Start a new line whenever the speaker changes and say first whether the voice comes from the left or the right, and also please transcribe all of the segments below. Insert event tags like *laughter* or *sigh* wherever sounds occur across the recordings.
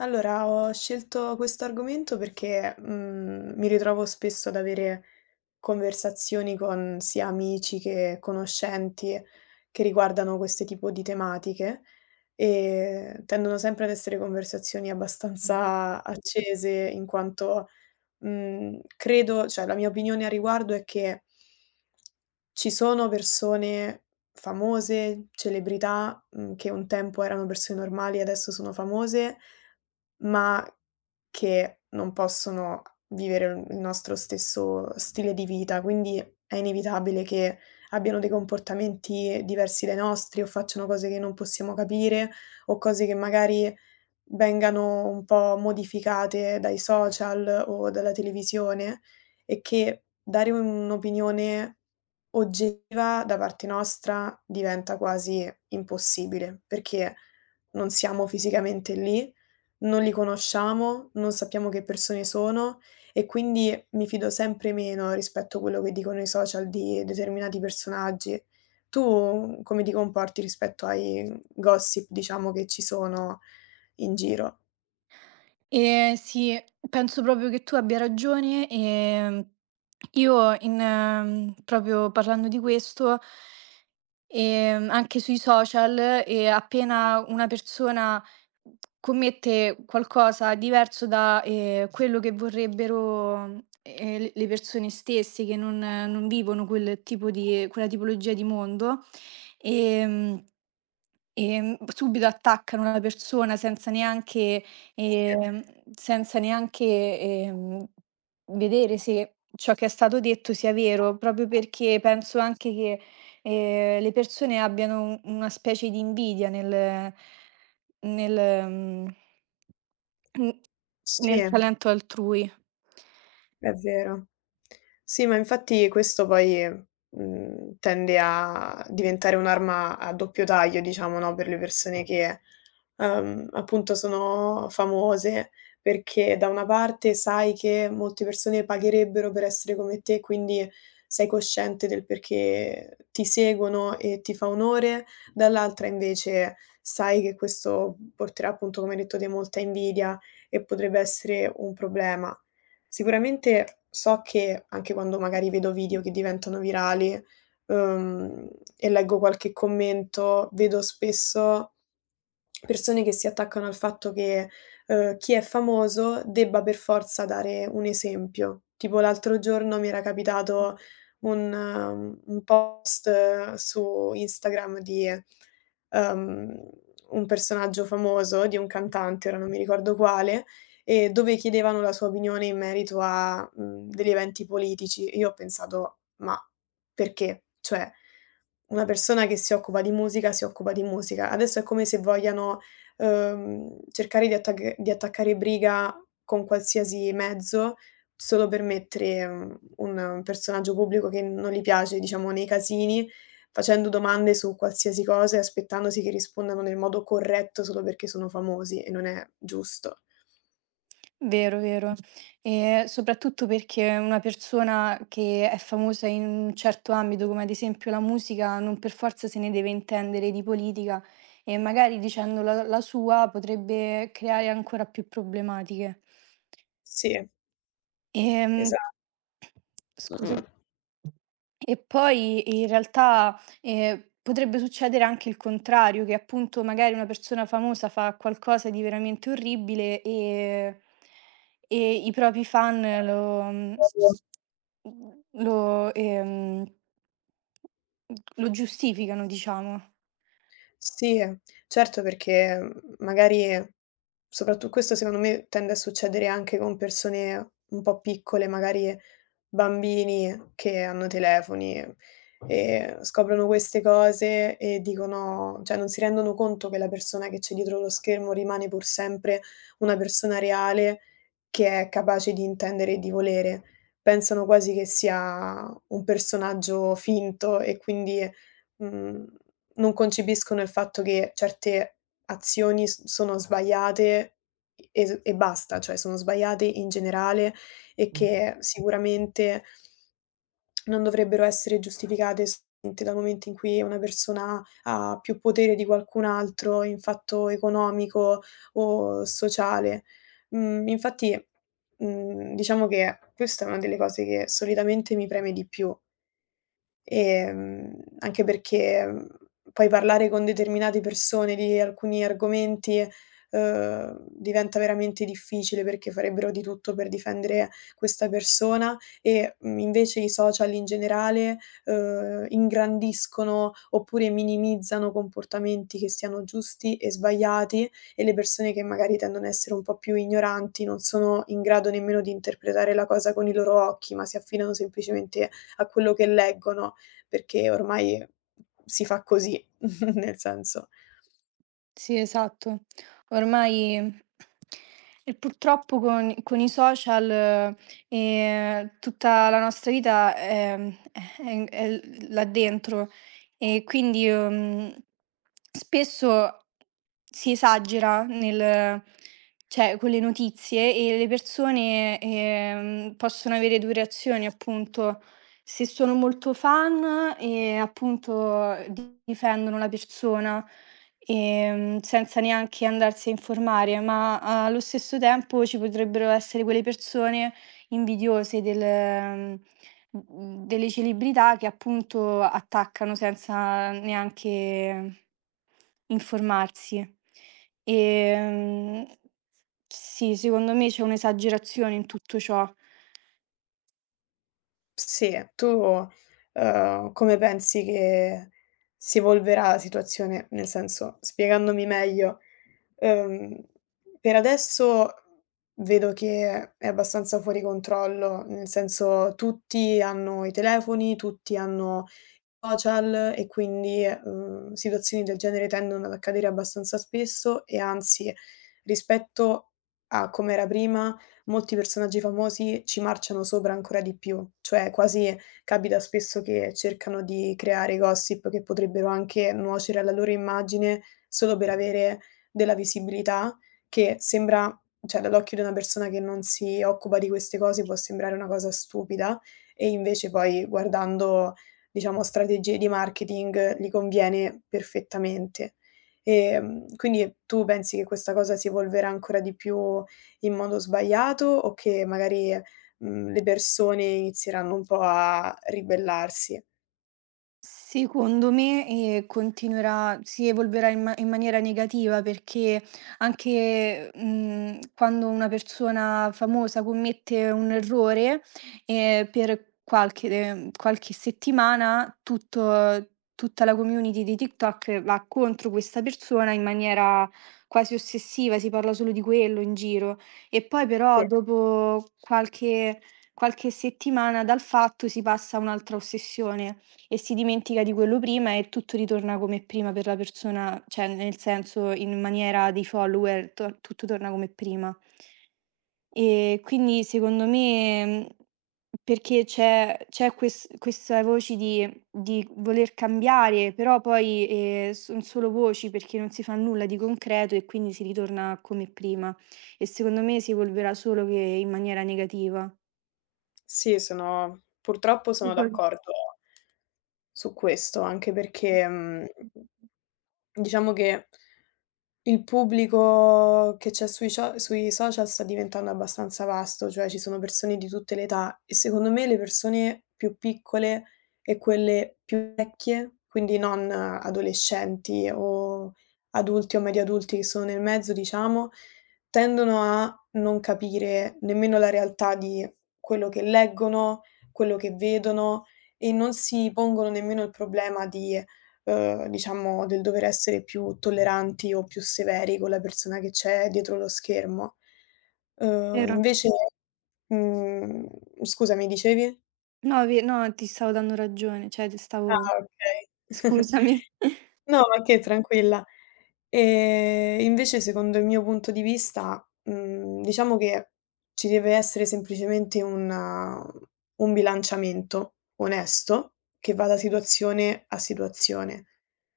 left: Allora, ho scelto questo argomento perché, mi ritrovo spesso ad avere conversazioni con sia amici che conoscenti che riguardano queste tipo di tematiche e tendono sempre ad essere conversazioni abbastanza accese in quanto, credo, cioè la mia opinione a riguardo è che ci sono persone famose, celebrità, che un tempo erano persone normali e adesso sono famose, ma che non possono vivere il nostro stesso stile di vita, quindi è inevitabile che abbiano dei comportamenti diversi dai nostri o facciano cose che non possiamo capire o cose che magari vengano un po' modificate dai social o dalla televisione e che dare un'opinione oggettiva da parte nostra diventa quasi impossibile, perché non siamo fisicamente lì, non li conosciamo, non sappiamo che persone sono e quindi mi fido sempre meno rispetto a quello che dicono i social di determinati personaggi. Tu come ti comporti rispetto ai gossip, diciamo, che ci sono in giro.
right: Sì, penso proprio che tu abbia ragione, io in proprio parlando di questo. Anche sui social, e appena una persona commette qualcosa diverso da, quello che vorrebbero, le persone stesse che non vivono quel tipo di quella tipologia di mondo, ehm, subito attaccano la persona senza neanche
left: Sì.
right: ehm, senza neanche, ehm, vedere se ciò che è stato detto sia vero, proprio perché penso anche che le persone abbiano u una specie di invidia nel nel mhmm mhmm, nel Mh-mh.
left: Sì,
right: Talento altrui.
left: è vero. Sì, ma infatti questo poi, tende a diventare un'arma a doppio taglio, diciamo, no, per le persone che appunto sono famose, perché da una parte sai che molte persone pagherebbero per essere come te, quindi sei cosciente del perché ti seguono e ti fa onore, dall'altra invece sai che questo porterà appunto, come hai detto te, molta invidia e potrebbe essere un problema. Sicuramente so che anche quando magari vedo video che diventano virali, ehm, e leggo qualche commento, vedo spesso persone che si attaccano al fatto che, chi è famoso debba per forza dare un esempio. Tipo l'altro giorno mi era capitato un post su Instagram di, uhm, un personaggio famoso, di un cantante, ora non mi ricordo quale, e dove chiedevano la sua opinione in merito a, degli eventi politici. Io ho pensato: "Ma" perché, cioè, una persona che si occupa di musica, si occupa di musica. Adesso è come se vogliano, cercare di attacc di attaccare briga con qualsiasi mezzo, solo per mettere, un personaggio pubblico che non gli piace, diciamo, nei casini, facendo domande su qualsiasi cosa e aspettandosi che rispondano nel modo corretto solo perché sono famosi e non è giusto.
right: Vero, vero. Soprattutto perché una persona che è famosa in un certo ambito, come ad esempio la musica, non per forza se ne deve intendere di politica, e magari dicendo la sua potrebbe creare ancora più problematiche.
left: Sì,
right: Ehm
left: esatto.
right: Scusa. E poi in realtà, potrebbe succedere anche il contrario, che appunto magari una persona famosa fa qualcosa di veramente orribile, e i propri fan lo lo giustificano, diciamo.
left: Sì, certo perché, magari soprattut questo secondo me tende a succedere anche con persone un po' piccole, magari bambini che hanno telefoni, e scoprono queste cose e dicono, cioè non si rendono conto che la persona che c'è dietro lo schermo rimane pur sempre una persona reale che è capace di intendere e di volere. Pensano quasi che sia un personaggio finto e quindi, mhmm, non concepiscono il fatto che certe azioni s sono sbagliate e basta, cioè sono sbagliate in generale e che sicuramente non dovrebbero essere giustificate solamente dal momento in cui una persona ha più potere di qualcun altro in fatto economico o sociale. Infatti, diciamo che questa è una delle cose che solitamente mi preme di più. Ehm, Anche perché, poi parlare con determinate persone di alcuni argomenti, diventa veramente difficile perché farebbero di tutto per difendere questa persona e, invece i social in generale, ingrandiscono oppure minimizzano comportamenti che siano giusti e sbagliati e le persone che magari tendono a essere un po' più ignoranti non sono in grado nemmeno di interpretare la cosa con i loro occhi, ma si affidano semplicemente a quello che leggono. Perché ormai si fa così, *laughs* nel senso
right: Sì, esatto. Ormai, e purtroppo, con i social, tutta la nostra vita è l là dentro, e quindi, spesso si esagera nel, cioè, con le notizie, e le persone, possono avere 2 reazioni, appunto. Se sono molto fan, e appunto difendono la persona senza neanche andarsi a informare, ma allo stesso tempo ci potrebbero essere quelle persone invidiose del mhmm, mhmm, delle celebrità che appunto attaccano senza neanche informarsi. Ehm, sì, secondo me c'è un'esagerazione in tutto ciò.
left: sì, tu, come pensi che si evolverà la situazione? Nel senso, spiegandomi meglio, uhm, per adesso vedo che è abbastanza fuori controllo, nel senso tutti hanno i telefoni, tutti hanno social e quindi, situazioni del genere tendono ad accadere abbastanza spesso e anzi, rispetto a come era prima, molti personaggi famosi ci marciano sopra ancora di più. Cioè quasi capita spesso che cercano di creare gossip che potrebbero anche nuocere alla loro immagine solo per avere della visibilità che sembra, cioè dall'occhio di una persona che non si occupa di queste cose può sembrare una cosa stupida e invece poi guardando, diciamo, strategie di marketing gli conviene perfettamente. Quindi tu pensi che questa cosa si evolverà ancora di più in modo sbagliato o che magari, le persone inizieranno un po' a ribellarsi?
right: Secondo me, continuerà si evolverà in ma in maniera negativa, perché anche, quando una persona famosa commette un errore, per qualche settimana tutto tutta la community di TikTok va contro questa persona in maniera quasi ossessiva, si parla solo di quello in giro. E poi
left: Sì,
right: però dopo qualche settimana dal fatto si passa a un'altra ossessione. E si dimentica di quello prima, e tutto ritorna come prima per la persona, cioè, nel senso, in maniera di follower to tutto torna come prima. E quindi secondo me, perché c'è c'è ques queste voci di voler cambiare, però poi, son solo voci, perché non si fa nulla di concreto, e quindi si ritorna come prima. E secondo me si evolverà solo che in maniera negativa.
left: sì, sono purtroppo sono
right: Tipo il
left: d'accordo su questo, anche
right: mh-mh.
left: perché, diciamo che il pubblico che c'è sui social sta diventando abbastanza vasto, cioè ci sono persone di tutte le età e secondo me le persone più piccole e quelle più vecchie, quindi non adolescenti o adulti o medio adulti che sono nel mezzo, diciamo, tendono a non capire nemmeno la realtà di quello che leggono, quello che vedono e non si pongono nemmeno il problema di, diciamo, del dover essere più tolleranti o più severi con la persona che c'è dietro lo schermo.
right: Vero.
left: Invece mhmm, scusa, mi dicevi?
right: No, ve no, ti stavo dando ragione, cioè ti stavo
left: Ah, okay. *laughs*
right: scusami.
left: No,
right: *laughs*
left: ma che tranquilla. Invece secondo il mio punto di vista, diciamo che ci deve essere semplicemente un bilanciamento onesto che va da situazione a situazione.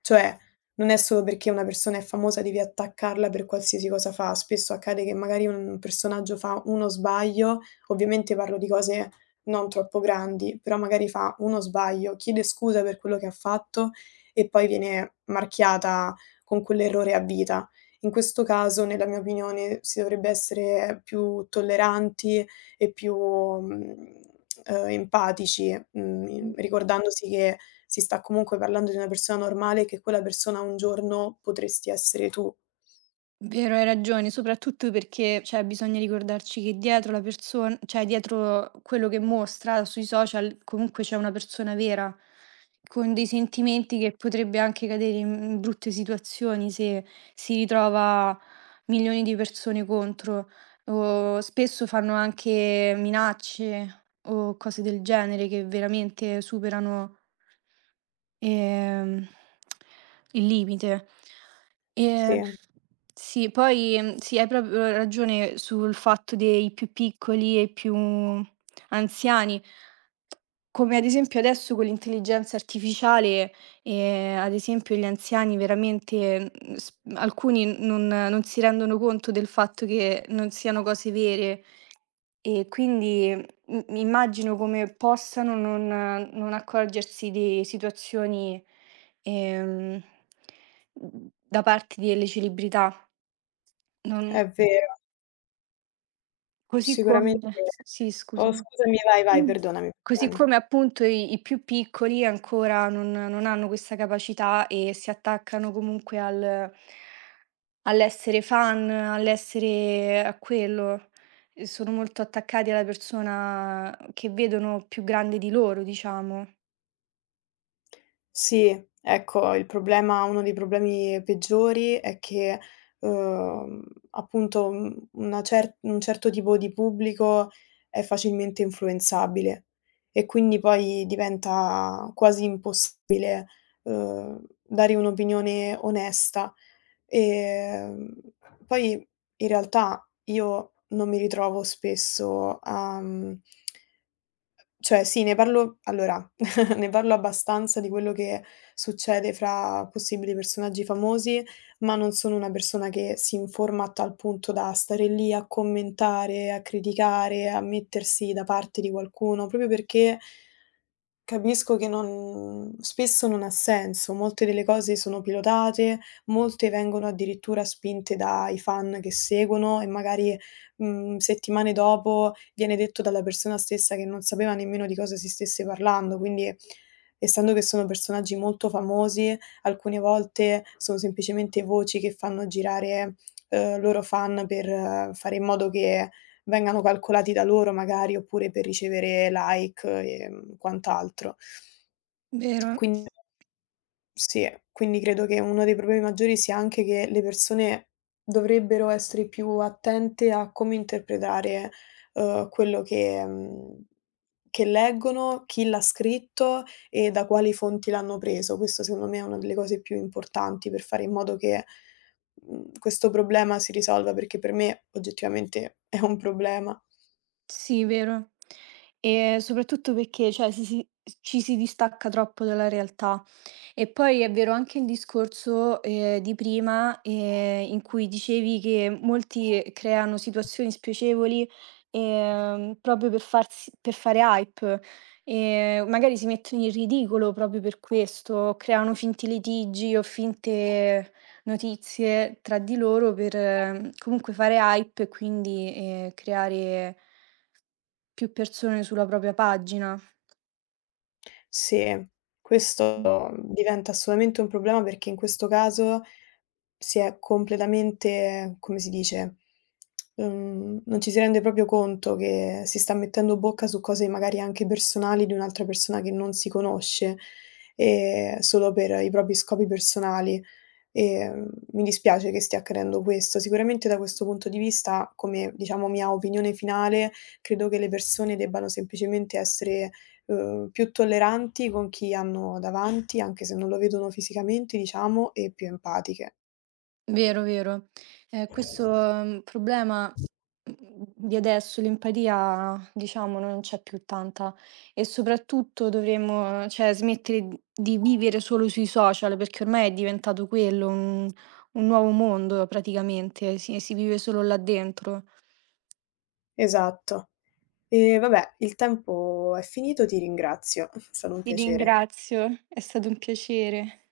left: Cioè, non è solo perché una persona è famosa devi attaccarla per qualsiasi cosa fa. Spesso accade che magari un personaggio fa uno sbaglio, ovviamente parlo di cose non troppo grandi, però magari fa uno sbaglio, chiede scusa per quello che ha fatto e poi viene marchiata con quell'errore a vita. In questo caso, nella mia opinione, si dovrebbe essere più tolleranti e più, empatici, in ricordandosi che si sta comunque parlando di una persona normale e che quella persona un giorno potresti essere tu.
right: Vero, hai ragione, soprattutto perché, cioè, bisogna ricordarci che dietro la person cioè dietro quello che mostra sui social comunque c'è una persona vera, con dei sentimenti, che potrebbe anche cadere in brutte situazioni se si ritrova milioni di persone contro, o spesso fanno anche minacce o cose del genere che veramente superano Ehm, il limite. Ehm,
left: Sì,
right: sì, poi, sì, hai proprio ragione sul fatto dei più piccoli e più anziani. Come ad esempio adesso con l'intelligenza artificiale, ad esempio gli anziani veramente, mhmm, s alcuni non si rendono conto del fatto che non siano cose vere. E quindi, mi immagino come possano non non accorgersi di situazioni, ehm, da parte delle celebrità. Non
left: è vero,
right: Così come
left: sicuramente
right: sì
left: oh,
right: scusami.
left: scusami, vai, vai,
right: Mh.
left: perdonami,
right: Così
left: perdonami.
right: come appunto i più piccoli ancora non hanno questa capacità, e si attaccano comunque al all'essere fan, all'essere a quello. E sono molto attaccati alla persona che vedono più grande di loro, diciamo.
left: Sì, ecco il problema, uno dei problemi peggiori è che, uhm, appunto, una cer un certo tipo di pubblico è facilmente influenzabile e quindi poi diventa quasi impossibile, dare un'opinione onesta. Ehm, Poi in realtà io non mi ritrovo spesso a cioè sì, ne parlo, allora *laughs* ne parlo abbastanza di quello che succede fra possibili personaggi famosi, ma non sono una persona che si informa a tal punto da stare lì a commentare, a criticare, a mettersi da parte di qualcuno, proprio perché capisco che non spesso non ha senso, molte delle cose sono pilotate, molte vengono addirittura spinte dai fan che seguono e magari, settimane dopo viene detto dalla persona stessa che non sapeva nemmeno di cosa si stesse parlando. Quindi, essendo che sono personaggi molto famosi, alcune volte sono semplicemente voci che fanno girare, loro fan per fare in modo che vengano calcolati da loro magari, oppure per ricevere like e, quant'altro.
right: Vero,
left: Quindi sì, quindi credo che uno dei problemi maggiori sia anche che le persone dovrebbero essere più attente a come interpretare, quello che che leggono, chi l'ha scritto e da quali fonti l'hanno preso. Questo secondo me è una delle cose più importanti per fare in modo che, questo problema si risolva, perché per me oggettivamente è un problema.
right: sì, vero. E soprattutto perché, cioè, ci si distacca troppo dalla realtà. E poi è vero anche il discorso, di prima, in cui dicevi che molti creano situazioni spiacevoli, proprio per farsi per fare hype, magari si mettono in ridicolo proprio per questo, creano finti litigi o finte notizie tra di loro per, comunque fare hype, e quindi, creare più persone sulla propria pagina.
left: Sì, questo diventa assolutamente un problema perché in questo caso si è completamente, come si dice, non ci si rende proprio conto che si sta mettendo bocca su cose magari anche personali di un'altra persona che non si conosce, solo per i propri scopi personali. Ehm, Mi dispiace che stia accadendo questo. Sicuramente da questo punto di vista, come diciamo mia opinione finale, credo che le persone debbano semplicemente essere, più tolleranti con chi hanno davanti, anche se non lo vedono fisicamente, diciamo, e più empatiche.
right: Vero, vero. Questo, problema, di adesso, l'empatia, diciamo, non c'è più tanta, e soprattutto dovremmo, cioè, smettere d di vivere solo sui social, perché ormai è diventato quello, un nuovo mondo praticamente, si vive solo là dentro.
left: Esatto. E vabbè, il tempo è finito, ti ringrazio. *laughs* È stato un
right: Ti
left: piacere.
right: ringrazio, è stato un piacere.